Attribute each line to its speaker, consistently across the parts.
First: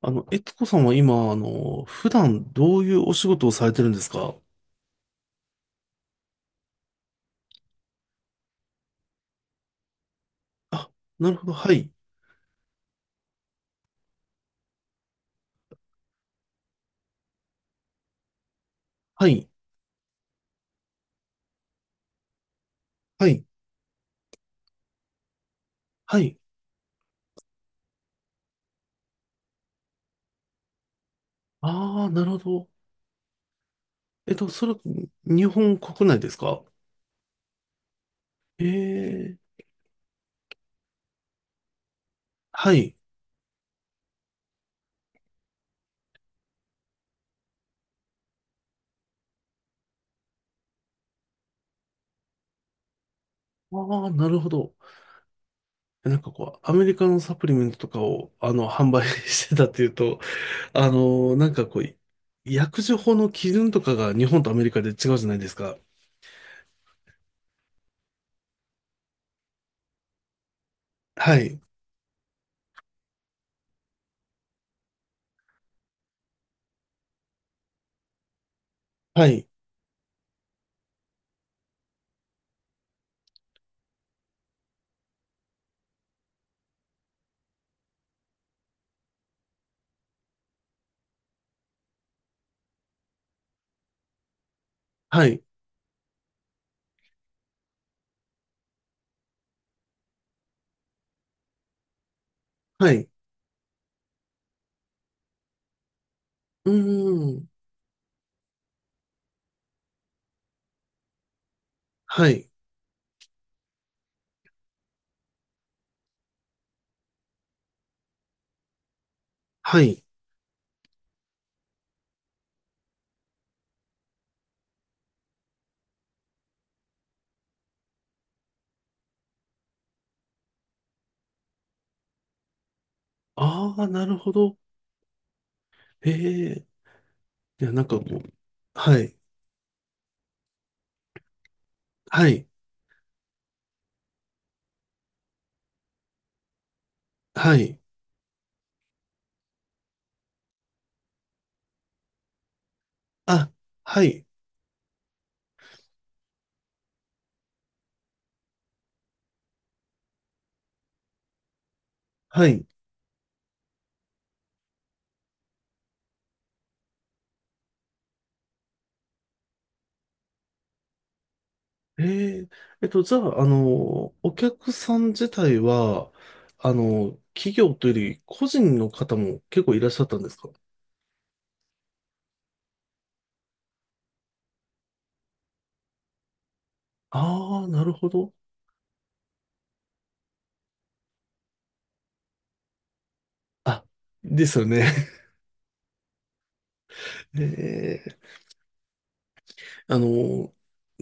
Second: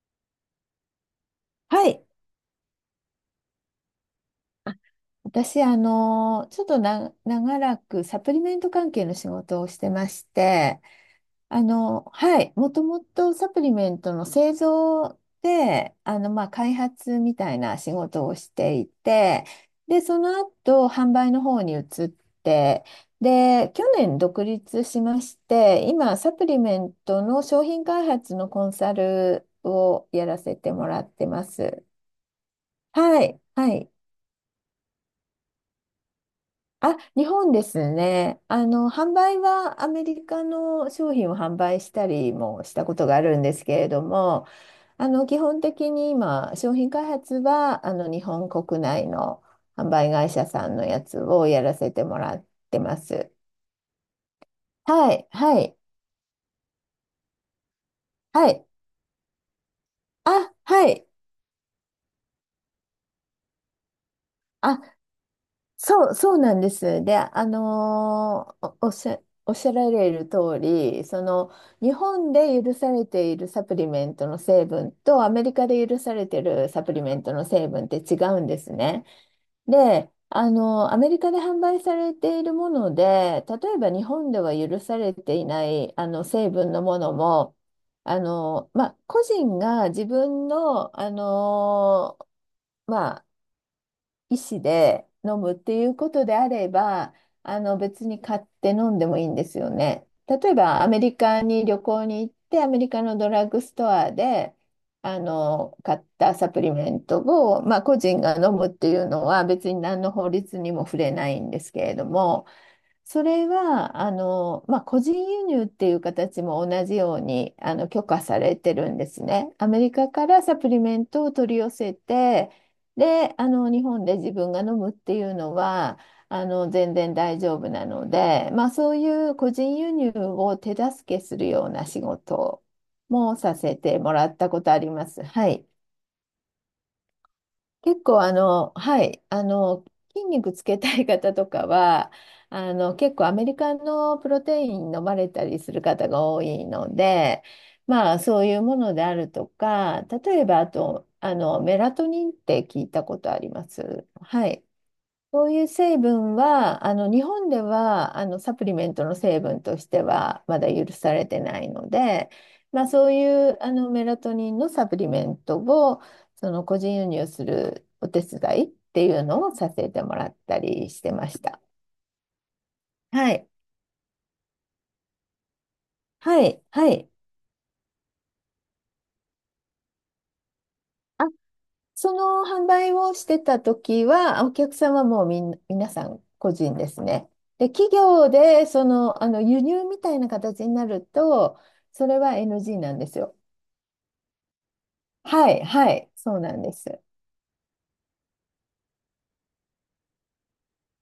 Speaker 1: えつこさんは今、
Speaker 2: はい。
Speaker 1: 普段どういうお仕事をされてるんですか？
Speaker 2: 私、ちょっとな、長らくサプリメント関係の仕事をしてまして、
Speaker 1: あ、なるほど。はい。
Speaker 2: はい。もともとサプリメントの製造で、まあ、開発みたいな仕事をしてい
Speaker 1: は
Speaker 2: て、
Speaker 1: い。
Speaker 2: で、その後、販売の方に移って、
Speaker 1: はい。
Speaker 2: で、去年独立しまして、今、
Speaker 1: は
Speaker 2: サ
Speaker 1: い。
Speaker 2: プリメントの商品開発のコンサルをやらせてもらってます。
Speaker 1: ああ、なるほど。
Speaker 2: はい。はい。
Speaker 1: えっと、それ、日本国内ですか？
Speaker 2: あ、日本ですね。
Speaker 1: え
Speaker 2: 販
Speaker 1: え
Speaker 2: 売
Speaker 1: ー、
Speaker 2: はアメリカの商品を販売したりもし
Speaker 1: は
Speaker 2: た
Speaker 1: い。
Speaker 2: ことがあるんですけれども、基本的に今、商品開発は、日本国内の販売会社さんのやつをやらせてもらってます。
Speaker 1: ああ、なるほど。
Speaker 2: はい、はい、
Speaker 1: なんかこう、アメリカのサプリメントとかを、
Speaker 2: はい。
Speaker 1: 販売 してたっていうと、
Speaker 2: あ、はい。
Speaker 1: なんかこう、薬事法の基準とかが日本とアメリ
Speaker 2: あ、
Speaker 1: カで違うじゃないですか。
Speaker 2: そうなんです。で、おっしゃられる通り、そ
Speaker 1: は
Speaker 2: の
Speaker 1: い。
Speaker 2: 日本で許されているサプリメントの成分とアメリカで許されているサプリメントの成分って違うんですね。
Speaker 1: はい。
Speaker 2: で、アメリカで販売されているもので、例えば日本では許されていないあの成分のものも、まあ、個人が自分の、まあ医師で
Speaker 1: は
Speaker 2: 飲
Speaker 1: い。
Speaker 2: むっていうことであれば、あの別に買って飲んでもいいんですよね。例えばアメリカに旅行に行って、アメリ
Speaker 1: は
Speaker 2: カ
Speaker 1: い。
Speaker 2: のドラッグストアであの買ったサプ
Speaker 1: う
Speaker 2: リメント
Speaker 1: ーん。
Speaker 2: を、まあ、個人が飲むっていうのは別に何の法律にも触れないんですけれど
Speaker 1: は
Speaker 2: も、
Speaker 1: い。
Speaker 2: それは、まあ、個人輸入っていう形も同じように、許可されてるんですね。アメ
Speaker 1: は
Speaker 2: リ
Speaker 1: い。
Speaker 2: カからサプリメントを取り寄せて、で、日本で自分が飲むっていうのは、全然大丈夫なので、まあ、そういう個人輸入を手助けするような仕事もさ
Speaker 1: あ
Speaker 2: せ
Speaker 1: あ、
Speaker 2: て
Speaker 1: な
Speaker 2: も
Speaker 1: る
Speaker 2: ら
Speaker 1: ほ
Speaker 2: った
Speaker 1: ど。
Speaker 2: ことあります。はい。
Speaker 1: ええ。いや、なんか
Speaker 2: 結
Speaker 1: も
Speaker 2: 構
Speaker 1: う、は
Speaker 2: は
Speaker 1: い、
Speaker 2: い、筋肉つけたい方とかは、
Speaker 1: はい、
Speaker 2: 結構アメリカのプロテイン飲まれたりする方が多いので、
Speaker 1: はい。
Speaker 2: まあそういうものであるとか、例えばあと、メラトニンって聞いたことあり
Speaker 1: あ、
Speaker 2: ま
Speaker 1: は
Speaker 2: す。
Speaker 1: い、
Speaker 2: はい。そういう成分は、あの日本ではあのサプリメントの成分としてはまだ許されてないので、
Speaker 1: はい。
Speaker 2: まあ、そういうあのメラトニンのサプリメントをその個人輸入するお手伝いっていうのをさせてもらったりしてました。
Speaker 1: ええ。えっと、じゃ
Speaker 2: は
Speaker 1: あ、
Speaker 2: い。
Speaker 1: お客さん自体は、
Speaker 2: はい。はい。
Speaker 1: 企業というより、個人の方も結構いらっしゃったんですか？
Speaker 2: その販売をしてた時は、お客さんはもうみんな、皆さん個人ですね。
Speaker 1: ああー、
Speaker 2: で、
Speaker 1: なる
Speaker 2: 企
Speaker 1: ほ
Speaker 2: 業
Speaker 1: ど。
Speaker 2: で、その、輸入みたいな形になると、それは NG なんですよ。
Speaker 1: あ、ですよね。
Speaker 2: はい、はい、そうなんです。
Speaker 1: ええ。あの、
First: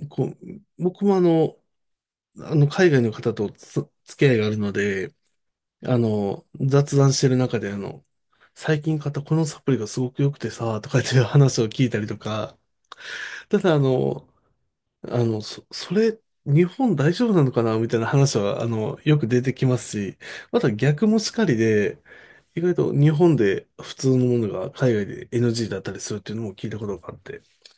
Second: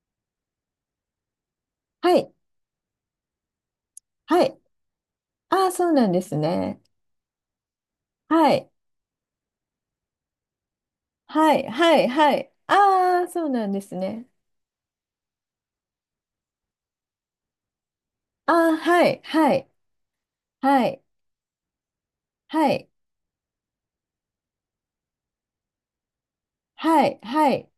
Speaker 1: こう、僕も
Speaker 2: はい、
Speaker 1: 海外の方と付き合い
Speaker 2: は
Speaker 1: がある
Speaker 2: い。
Speaker 1: ので、
Speaker 2: ああ、そうなんですね。
Speaker 1: 雑談してる中で、
Speaker 2: はい、
Speaker 1: 最近買ったこのサプリがすごく良くてさ、とかっていう
Speaker 2: は
Speaker 1: 話を
Speaker 2: い、
Speaker 1: 聞い
Speaker 2: は
Speaker 1: たり
Speaker 2: い、
Speaker 1: と
Speaker 2: はい。
Speaker 1: か、
Speaker 2: ああ、そう
Speaker 1: た
Speaker 2: なん
Speaker 1: だ
Speaker 2: ですね。
Speaker 1: それ、日本大丈夫なのかなみたいな話
Speaker 2: あ
Speaker 1: は、
Speaker 2: あ、は
Speaker 1: よ
Speaker 2: い、
Speaker 1: く出て
Speaker 2: は
Speaker 1: き
Speaker 2: い、
Speaker 1: ますし、また
Speaker 2: はい、
Speaker 1: 逆もしかりで、意
Speaker 2: は
Speaker 1: 外
Speaker 2: い。
Speaker 1: と日本で普通のものが海外で NG だったりするっていうのも聞いたこと
Speaker 2: は
Speaker 1: があっ
Speaker 2: い、
Speaker 1: て。
Speaker 2: はい。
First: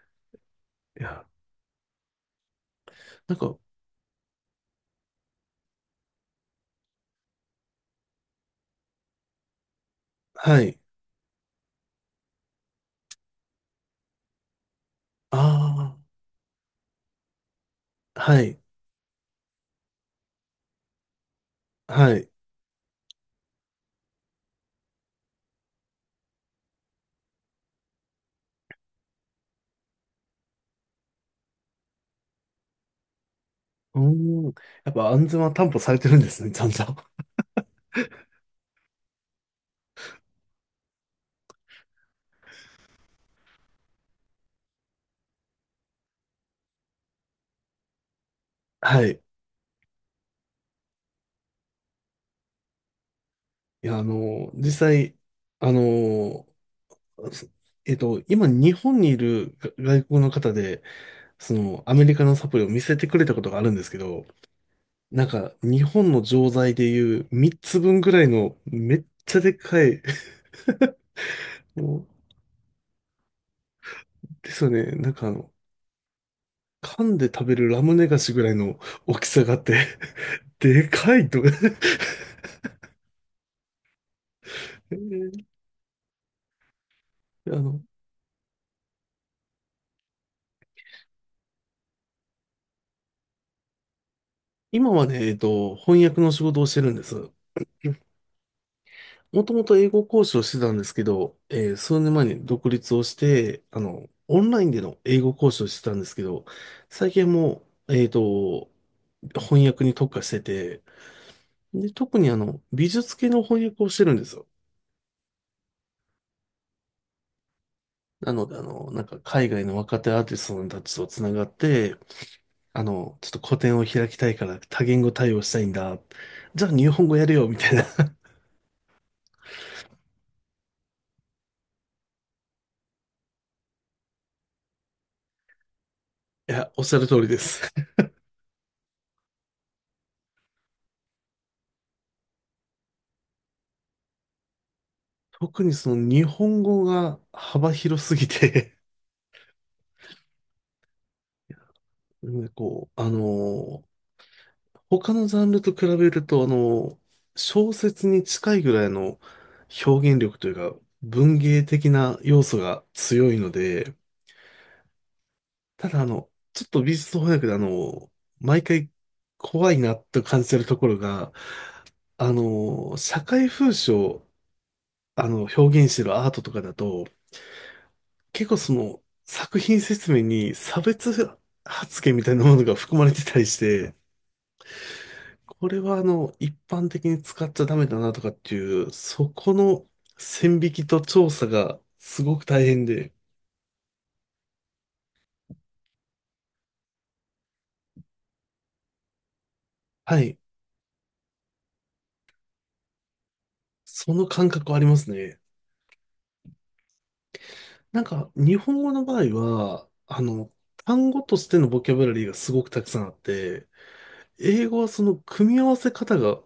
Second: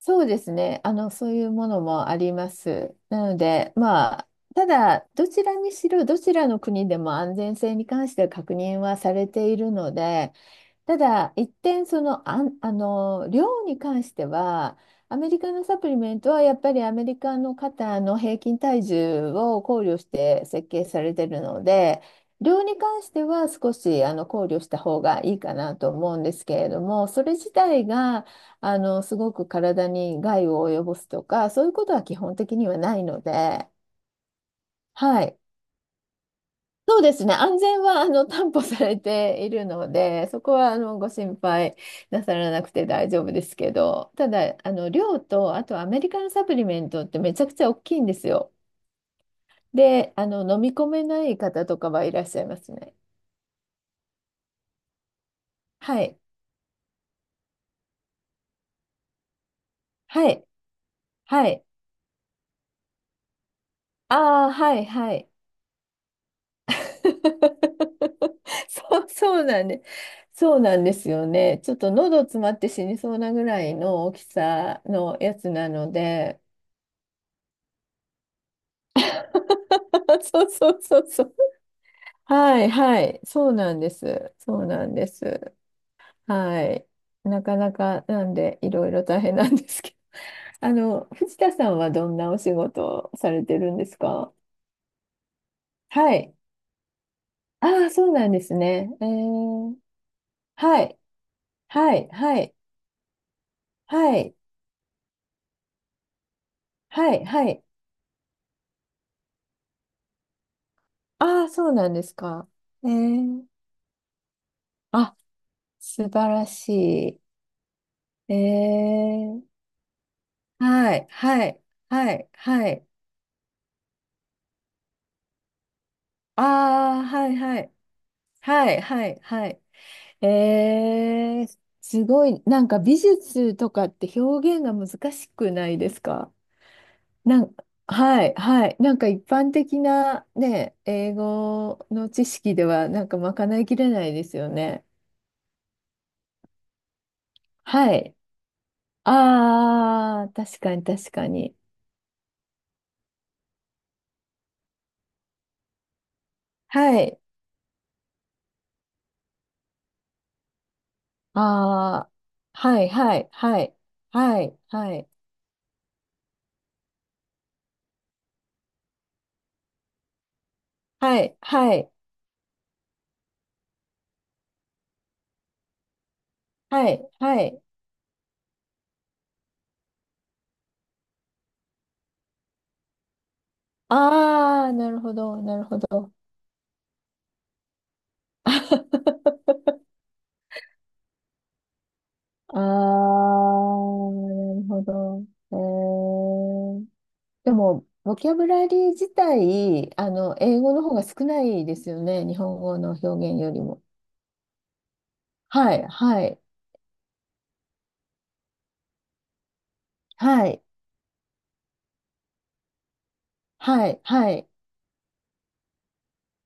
Speaker 2: そうですね。
Speaker 1: いや、
Speaker 2: そういうものもあります。な
Speaker 1: な
Speaker 2: の
Speaker 1: んか、
Speaker 2: で、まあ、ただ、どちらにしろ、どちらの国でも安全性に関しては確認はされているので、
Speaker 1: はい。
Speaker 2: ただ、一点、量に関しては、アメリカのサプ
Speaker 1: あ
Speaker 2: リメントはやっぱりアメリカの方の
Speaker 1: あ、
Speaker 2: 平
Speaker 1: は
Speaker 2: 均
Speaker 1: い、
Speaker 2: 体重を考慮して設計されているので、
Speaker 1: はい。
Speaker 2: 量に関しては少しあの考慮した方がいいかなと思うんですけれども、それ自体が、すごく体に害を及ぼすとか、そういうことは基本的にはないので、
Speaker 1: うーん。やっぱ
Speaker 2: は
Speaker 1: 安
Speaker 2: い。
Speaker 1: 全は担保されてるんですね、ちゃんと。
Speaker 2: そうです ね。安全は、担保されているので、そこは、ご心配なさらなくて大丈夫ですけど、ただ、量と、あとアメリカのサプリメントってめちゃくちゃ大きいんですよ。
Speaker 1: はい。
Speaker 2: で、飲み込めない方とかはいらっしゃいますね。
Speaker 1: いや、実際、あ
Speaker 2: はい。
Speaker 1: の、すえっと、今、日本にいるが外国
Speaker 2: は
Speaker 1: の
Speaker 2: い。
Speaker 1: 方で、
Speaker 2: は
Speaker 1: そ
Speaker 2: い。
Speaker 1: の、アメリカのサプリを見せてくれたことがあるんですけど、
Speaker 2: ああ、はい、は
Speaker 1: なん
Speaker 2: い。
Speaker 1: か、日本の錠剤でいう3つ分ぐらいの、め
Speaker 2: そ
Speaker 1: っ
Speaker 2: う、
Speaker 1: ちゃ
Speaker 2: そう
Speaker 1: で
Speaker 2: なん
Speaker 1: か
Speaker 2: で、
Speaker 1: い、
Speaker 2: そうなんですよね。ちょっ
Speaker 1: も
Speaker 2: と
Speaker 1: う
Speaker 2: 喉詰まって死にそうなぐらいの大き
Speaker 1: ですよ
Speaker 2: さ
Speaker 1: ね、
Speaker 2: のやつなので。
Speaker 1: 噛んで食べるラムネ菓子ぐらいの大きさがあって、
Speaker 2: そう そう
Speaker 1: で
Speaker 2: そう
Speaker 1: か
Speaker 2: そ
Speaker 1: い
Speaker 2: う。
Speaker 1: と。
Speaker 2: はいはい。そうなんです。そうな ん
Speaker 1: え
Speaker 2: で
Speaker 1: ー
Speaker 2: す。はい。な
Speaker 1: あ
Speaker 2: かな
Speaker 1: の、
Speaker 2: かなんでいろいろ大変なんですけど。あの、藤田さんはどんなお仕事をされてるんですか？
Speaker 1: 今はね、えっと、翻
Speaker 2: は
Speaker 1: 訳の
Speaker 2: い。
Speaker 1: 仕事をしてるんです。
Speaker 2: ああ、そうなんですね。え
Speaker 1: もともと
Speaker 2: ー、
Speaker 1: 英語講師をしてたん
Speaker 2: は
Speaker 1: です
Speaker 2: い。
Speaker 1: けど、えー
Speaker 2: は
Speaker 1: 数
Speaker 2: い。
Speaker 1: 年前
Speaker 2: は
Speaker 1: に
Speaker 2: い。
Speaker 1: 独立をして、
Speaker 2: はい。
Speaker 1: オンラインでの英語講師をしてたんですけど、最
Speaker 2: は
Speaker 1: 近
Speaker 2: い、
Speaker 1: は
Speaker 2: は
Speaker 1: も
Speaker 2: い。
Speaker 1: う、えっと、翻訳に特化してて、
Speaker 2: ああ、そうな
Speaker 1: で、
Speaker 2: んです
Speaker 1: 特に
Speaker 2: か。え
Speaker 1: 美術系の
Speaker 2: ー、
Speaker 1: 翻訳をしてるんですよ。
Speaker 2: あ、素晴らし
Speaker 1: な
Speaker 2: い。え
Speaker 1: ので、なんか
Speaker 2: ー、
Speaker 1: 海外の若手アーティストたち
Speaker 2: は
Speaker 1: と
Speaker 2: い、
Speaker 1: つなが
Speaker 2: は
Speaker 1: っ
Speaker 2: い、
Speaker 1: て、
Speaker 2: はい、はい。
Speaker 1: ちょっと個展を開きたいから多言語対応したいんだ。じゃあ日
Speaker 2: ああ、
Speaker 1: 本語や
Speaker 2: は
Speaker 1: れ
Speaker 2: い、
Speaker 1: よ、み
Speaker 2: は
Speaker 1: た
Speaker 2: い、
Speaker 1: いな。い
Speaker 2: はい、はい、はい。えー、すごい、なんか美術とかって表現が難しくないですか？
Speaker 1: や、おっしゃる通りで
Speaker 2: なん、
Speaker 1: す。
Speaker 2: はい、はい。なんか一般的なね、英語の知識ではなんかまかないきれないですよね。
Speaker 1: 特にその日本語が幅
Speaker 2: は
Speaker 1: 広
Speaker 2: い。
Speaker 1: すぎて、
Speaker 2: ああ、確かに確かに。
Speaker 1: なんかこう、他のジャンルと比べると、
Speaker 2: はい。
Speaker 1: 小説に近いぐらいの表現力というか、文
Speaker 2: あ
Speaker 1: 芸的
Speaker 2: あ、
Speaker 1: な要素
Speaker 2: は
Speaker 1: が
Speaker 2: いはい
Speaker 1: 強いの
Speaker 2: はい
Speaker 1: で、
Speaker 2: はいはい
Speaker 1: ただちょっと美術翻訳で毎回怖いなと感じてるところ
Speaker 2: は
Speaker 1: が、
Speaker 2: いはい
Speaker 1: あの社会風刺を、表現してるアートとかだ
Speaker 2: は
Speaker 1: と、
Speaker 2: いはい。
Speaker 1: 結構その、作品説明に差別発言みたいなものが含まれてたりして、
Speaker 2: ああ、なるほどなる
Speaker 1: こ
Speaker 2: ほ
Speaker 1: れは
Speaker 2: ど。
Speaker 1: 一般的に使っちゃダメだなとかっていう、そこの 線引きと調査がすごく
Speaker 2: ああ、
Speaker 1: 大変で、
Speaker 2: なるほど。えー、でも、ボキャブラリー自体、
Speaker 1: はい、
Speaker 2: 英語の方が少ないですよね。日本語の表現よりも。
Speaker 1: その感覚はありますね。
Speaker 2: はい、はい、
Speaker 1: なんか、日本語の場合は、
Speaker 2: はい、
Speaker 1: 単語としてのボキャブラリーがすごくたくさんあって、
Speaker 2: はい、はい。
Speaker 1: 英語はその組み合わせ方が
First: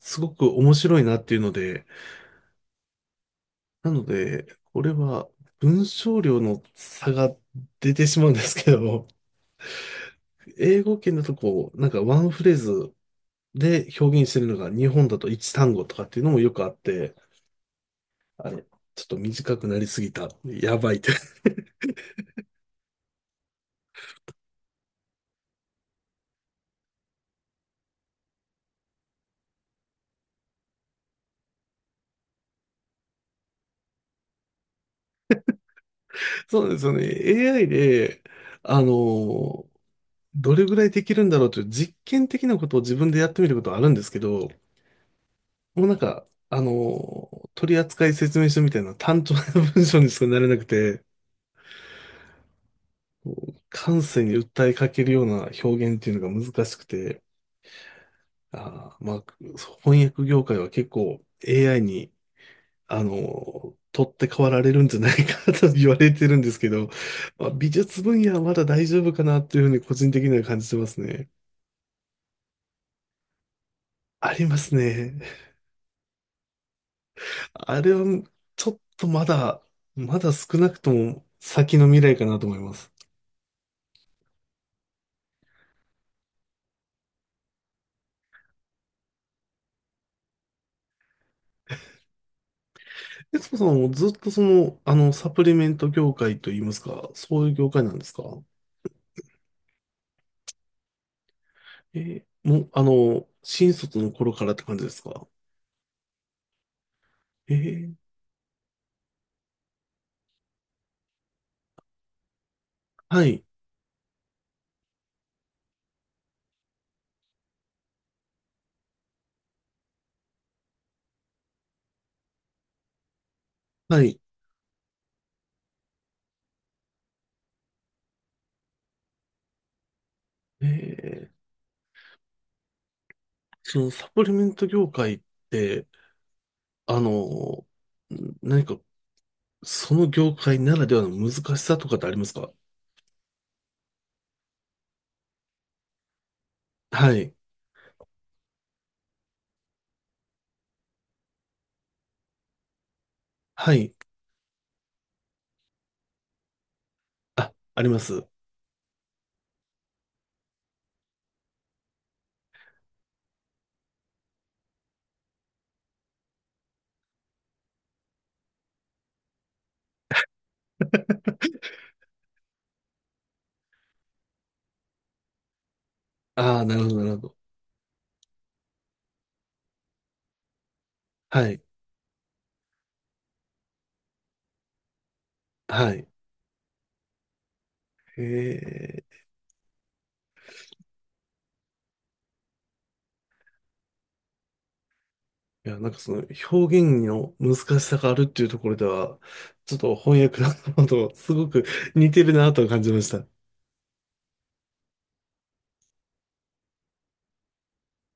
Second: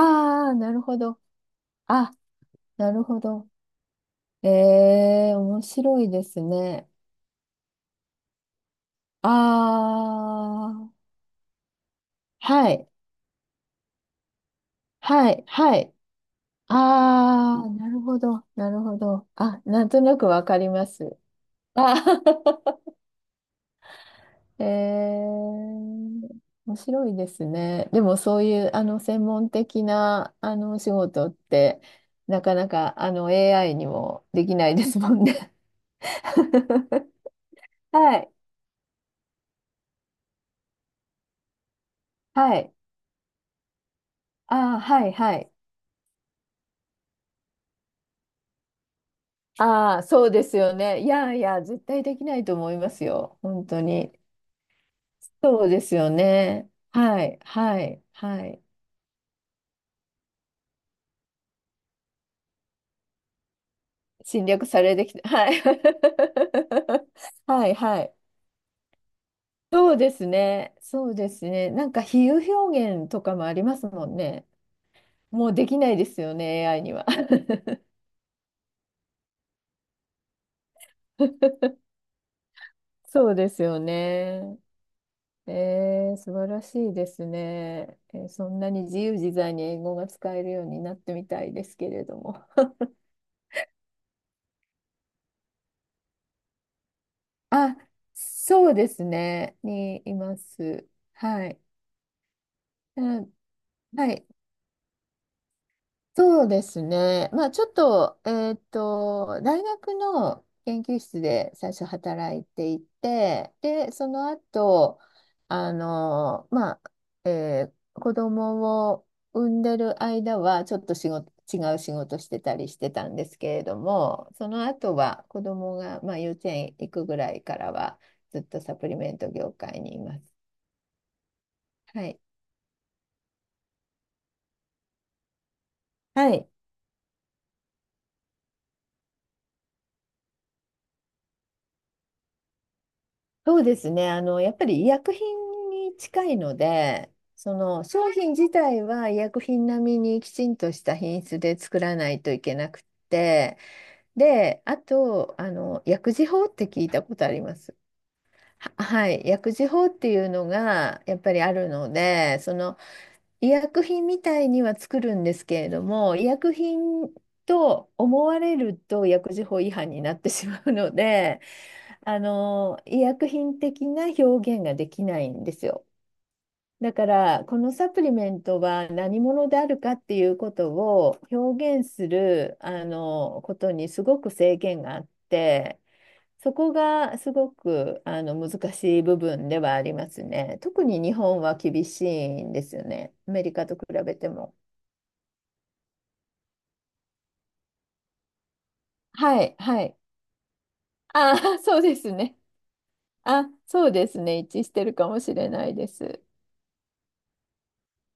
Speaker 1: すごく
Speaker 2: あ、な
Speaker 1: 面
Speaker 2: るほ
Speaker 1: 白いな
Speaker 2: ど。
Speaker 1: っていうので、
Speaker 2: あなるほど。
Speaker 1: なので、これは
Speaker 2: えー、面
Speaker 1: 文
Speaker 2: 白い
Speaker 1: 章
Speaker 2: で
Speaker 1: 量
Speaker 2: す
Speaker 1: の
Speaker 2: ね。
Speaker 1: 差が出てしまうんですけど、
Speaker 2: あ
Speaker 1: 英語
Speaker 2: ー、
Speaker 1: 圏だとこう、なんかワンフレー
Speaker 2: はい、
Speaker 1: ズで表現してるのが日本だと
Speaker 2: はい、
Speaker 1: 一単
Speaker 2: は
Speaker 1: 語
Speaker 2: い。
Speaker 1: とかっていうのもよくあって、
Speaker 2: あー、なるほど、
Speaker 1: あれ、
Speaker 2: なるほ
Speaker 1: ちょっと
Speaker 2: ど。
Speaker 1: 短
Speaker 2: あ、
Speaker 1: くな
Speaker 2: な
Speaker 1: り
Speaker 2: ん
Speaker 1: す
Speaker 2: と
Speaker 1: ぎ
Speaker 2: なく
Speaker 1: た。
Speaker 2: わかり
Speaker 1: や
Speaker 2: ま
Speaker 1: ばいって。
Speaker 2: す。あー えー、面白いですね。でもそういう、専門的な、お仕事って、なかなか、AI にもできないですもんね。
Speaker 1: そうなんですよね。AI
Speaker 2: は
Speaker 1: で、
Speaker 2: い、
Speaker 1: あの、どれぐらいできるんだろうという実験的
Speaker 2: は
Speaker 1: なこ
Speaker 2: い。
Speaker 1: とを自分でやってみることはあるんですけど、
Speaker 2: あー、はい、はい。
Speaker 1: もうなんか、取扱説明書みたいな単調な文章
Speaker 2: ああ、
Speaker 1: にし
Speaker 2: そ
Speaker 1: か
Speaker 2: う
Speaker 1: な
Speaker 2: で
Speaker 1: れ
Speaker 2: す
Speaker 1: なく
Speaker 2: よ
Speaker 1: て、
Speaker 2: ね。いやいや、絶対できないと思いますよ。本当
Speaker 1: 感
Speaker 2: に。
Speaker 1: 性に訴えかけるような
Speaker 2: そ
Speaker 1: 表
Speaker 2: うです
Speaker 1: 現って
Speaker 2: よ
Speaker 1: いうのが難
Speaker 2: ね。
Speaker 1: しくて、
Speaker 2: はい、はい、はい。
Speaker 1: あー、まあ、翻訳業界は結構 AI に取って代
Speaker 2: 侵
Speaker 1: わら
Speaker 2: 略
Speaker 1: れ
Speaker 2: さ
Speaker 1: るん
Speaker 2: れ
Speaker 1: じゃ
Speaker 2: て
Speaker 1: な
Speaker 2: き
Speaker 1: い
Speaker 2: た。
Speaker 1: か
Speaker 2: は
Speaker 1: な
Speaker 2: い。
Speaker 1: と言われてるんですけど、ま あ、
Speaker 2: は
Speaker 1: 美
Speaker 2: い、は
Speaker 1: 術
Speaker 2: い。
Speaker 1: 分野はまだ大丈夫かなというふうに
Speaker 2: そ
Speaker 1: 個
Speaker 2: う
Speaker 1: 人
Speaker 2: で
Speaker 1: 的
Speaker 2: す
Speaker 1: には感じ
Speaker 2: ね。
Speaker 1: てます
Speaker 2: そう
Speaker 1: ね。
Speaker 2: ですね。なんか比喩表現とかもありますもん
Speaker 1: あり
Speaker 2: ね。
Speaker 1: ますね。
Speaker 2: もうできないですよね、AI には。
Speaker 1: あれはちょっとまだ、まだ少なくとも 先の未来かなと思います。
Speaker 2: そうですよね。えー、素晴らしいですね。えーそんなに自由自在に英語が使えるようになってみたいですけれども。
Speaker 1: 悦子さんはもうずっとその、サプリメント業界といいますか、そういう業
Speaker 2: あ、
Speaker 1: 界なんですか？
Speaker 2: そうですね。にいます。はい。
Speaker 1: えーもう、
Speaker 2: うん、
Speaker 1: 新卒の
Speaker 2: はい。
Speaker 1: 頃からって感じですか？
Speaker 2: そうですね。まあ、
Speaker 1: え
Speaker 2: ちょっ
Speaker 1: ー
Speaker 2: と、大学の研究室で最初働いてい
Speaker 1: はい、
Speaker 2: て、で、その後、まあ、えー子供を産んでる間は、ちょっと違う仕事してたりしてたんですけれど
Speaker 1: はい。
Speaker 2: も、その後は子供が、まあ、幼稚園行くぐらいからは、ずっとサプリメント業界にいます。
Speaker 1: えー
Speaker 2: はい。
Speaker 1: そのサプリメント業界って、
Speaker 2: はい。
Speaker 1: あの、何か、その業界ならではの難しさとかってありますか？
Speaker 2: そうですね。やっぱり医薬品に近いの
Speaker 1: は
Speaker 2: で、
Speaker 1: い。
Speaker 2: その商品自体は医薬品並みにきちんとした品質で作らないといけなくって、
Speaker 1: はい。
Speaker 2: で、あと、薬事法って聞いたことあり
Speaker 1: あ、
Speaker 2: ます？
Speaker 1: あります。
Speaker 2: は、はい。薬事法っていうのがやっぱりあるので、その医薬品みたいには作るんですけれども、医薬品と思われると薬事法違反になってしまうので、医薬品的な表現ができないんですよ。
Speaker 1: ああ、なるほ
Speaker 2: だ
Speaker 1: ど、な
Speaker 2: か
Speaker 1: るほど。
Speaker 2: ら、このサプリメントは何者であるかっていうことを
Speaker 1: はい。
Speaker 2: 表現する、ことにすごく制限があって、
Speaker 1: はい。
Speaker 2: そこがすごく
Speaker 1: へ
Speaker 2: あの難しい部
Speaker 1: え。
Speaker 2: 分ではありますね。特に日本は厳しいんですよね。アメリカと比べても。
Speaker 1: いや、なんかその表現の難しさがあるっていうところでは、
Speaker 2: はい、
Speaker 1: ちょっ
Speaker 2: は
Speaker 1: と
Speaker 2: い。
Speaker 1: 翻訳の方とす
Speaker 2: あ
Speaker 1: ご
Speaker 2: あ、
Speaker 1: く
Speaker 2: そうで
Speaker 1: 似
Speaker 2: す
Speaker 1: てる
Speaker 2: ね。
Speaker 1: なと感じました。
Speaker 2: あ、そうですね。一致してるかもしれないです。